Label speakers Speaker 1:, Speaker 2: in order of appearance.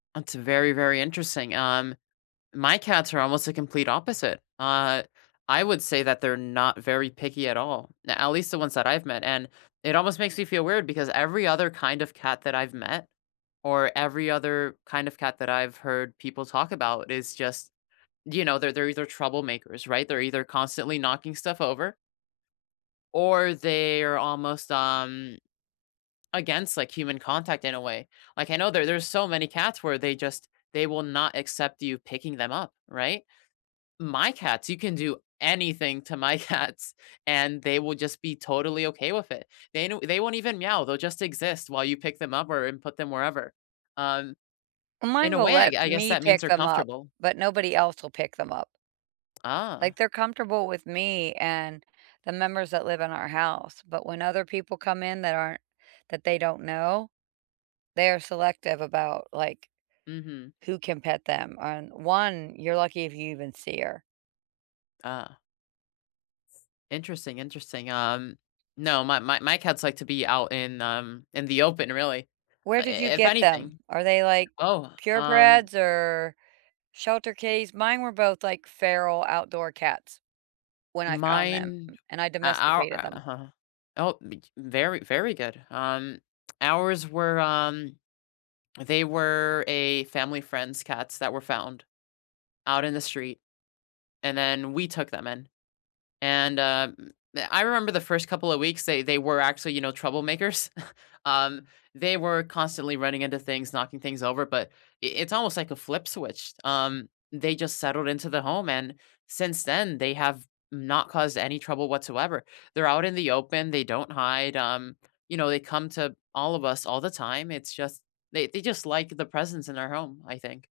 Speaker 1: That's very, very interesting, um, my cats are almost the complete opposite, uh, I would say that they're not very picky at all, n at least the ones that I've met, and it almost makes me feel weird because every other kind of cat that I've met, or every other kind of cat that I've heard people talk about is just, you know, they're they're either troublemakers, right? They're either constantly knocking stuff over or they are almost, um against, like, human contact in a way, like, I know there there's so many cats where they just they will not accept you picking them up, right? My cats, you can do anything to my cats and they will just be totally okay with it, they know they won't even meow, they'll just exist while you pick them up or and put them wherever, um,
Speaker 2: Mine
Speaker 1: in a
Speaker 2: will
Speaker 1: way, I
Speaker 2: let
Speaker 1: g I guess
Speaker 2: me
Speaker 1: that means
Speaker 2: pick
Speaker 1: they're
Speaker 2: them up,
Speaker 1: comfortable.
Speaker 2: but nobody else will pick them up.
Speaker 1: Ah.
Speaker 2: Like, they're comfortable with me and the members that live in our house, but when other people come in that aren't that they don't know, they are selective about, like,
Speaker 1: Mhm.
Speaker 2: who can pet them, and 1 you're lucky if you even see her.
Speaker 1: Ah. Interesting, interesting, um, no, my my my cats like to be out in, um, in the open, really,
Speaker 2: Where
Speaker 1: I
Speaker 2: did you
Speaker 1: if
Speaker 2: get them?
Speaker 1: anything.
Speaker 2: Are they, like,
Speaker 1: Oh, um
Speaker 2: purebreds or shelter case? Mine were both, like, feral, outdoor cats when I found them
Speaker 1: Mine
Speaker 2: and I
Speaker 1: uh, our
Speaker 2: domesticated them.
Speaker 1: uh-huh oh, b j very, very good, um, ours were, um they were a family friend's cats that were found out in the street, and then we took them in, and, uh, m I remember the first couple of weeks, they they were actually, you know, troublemakers, um, they were constantly running into things, knocking things over, but I it's almost, like, a flip switched, um, they just settled into the home, and since then they have not caused any trouble whatsoever, they're out in the open, they don't hide, um, you know, they come to all of us, all the time, it's just, they they just like the presence in our home, I think.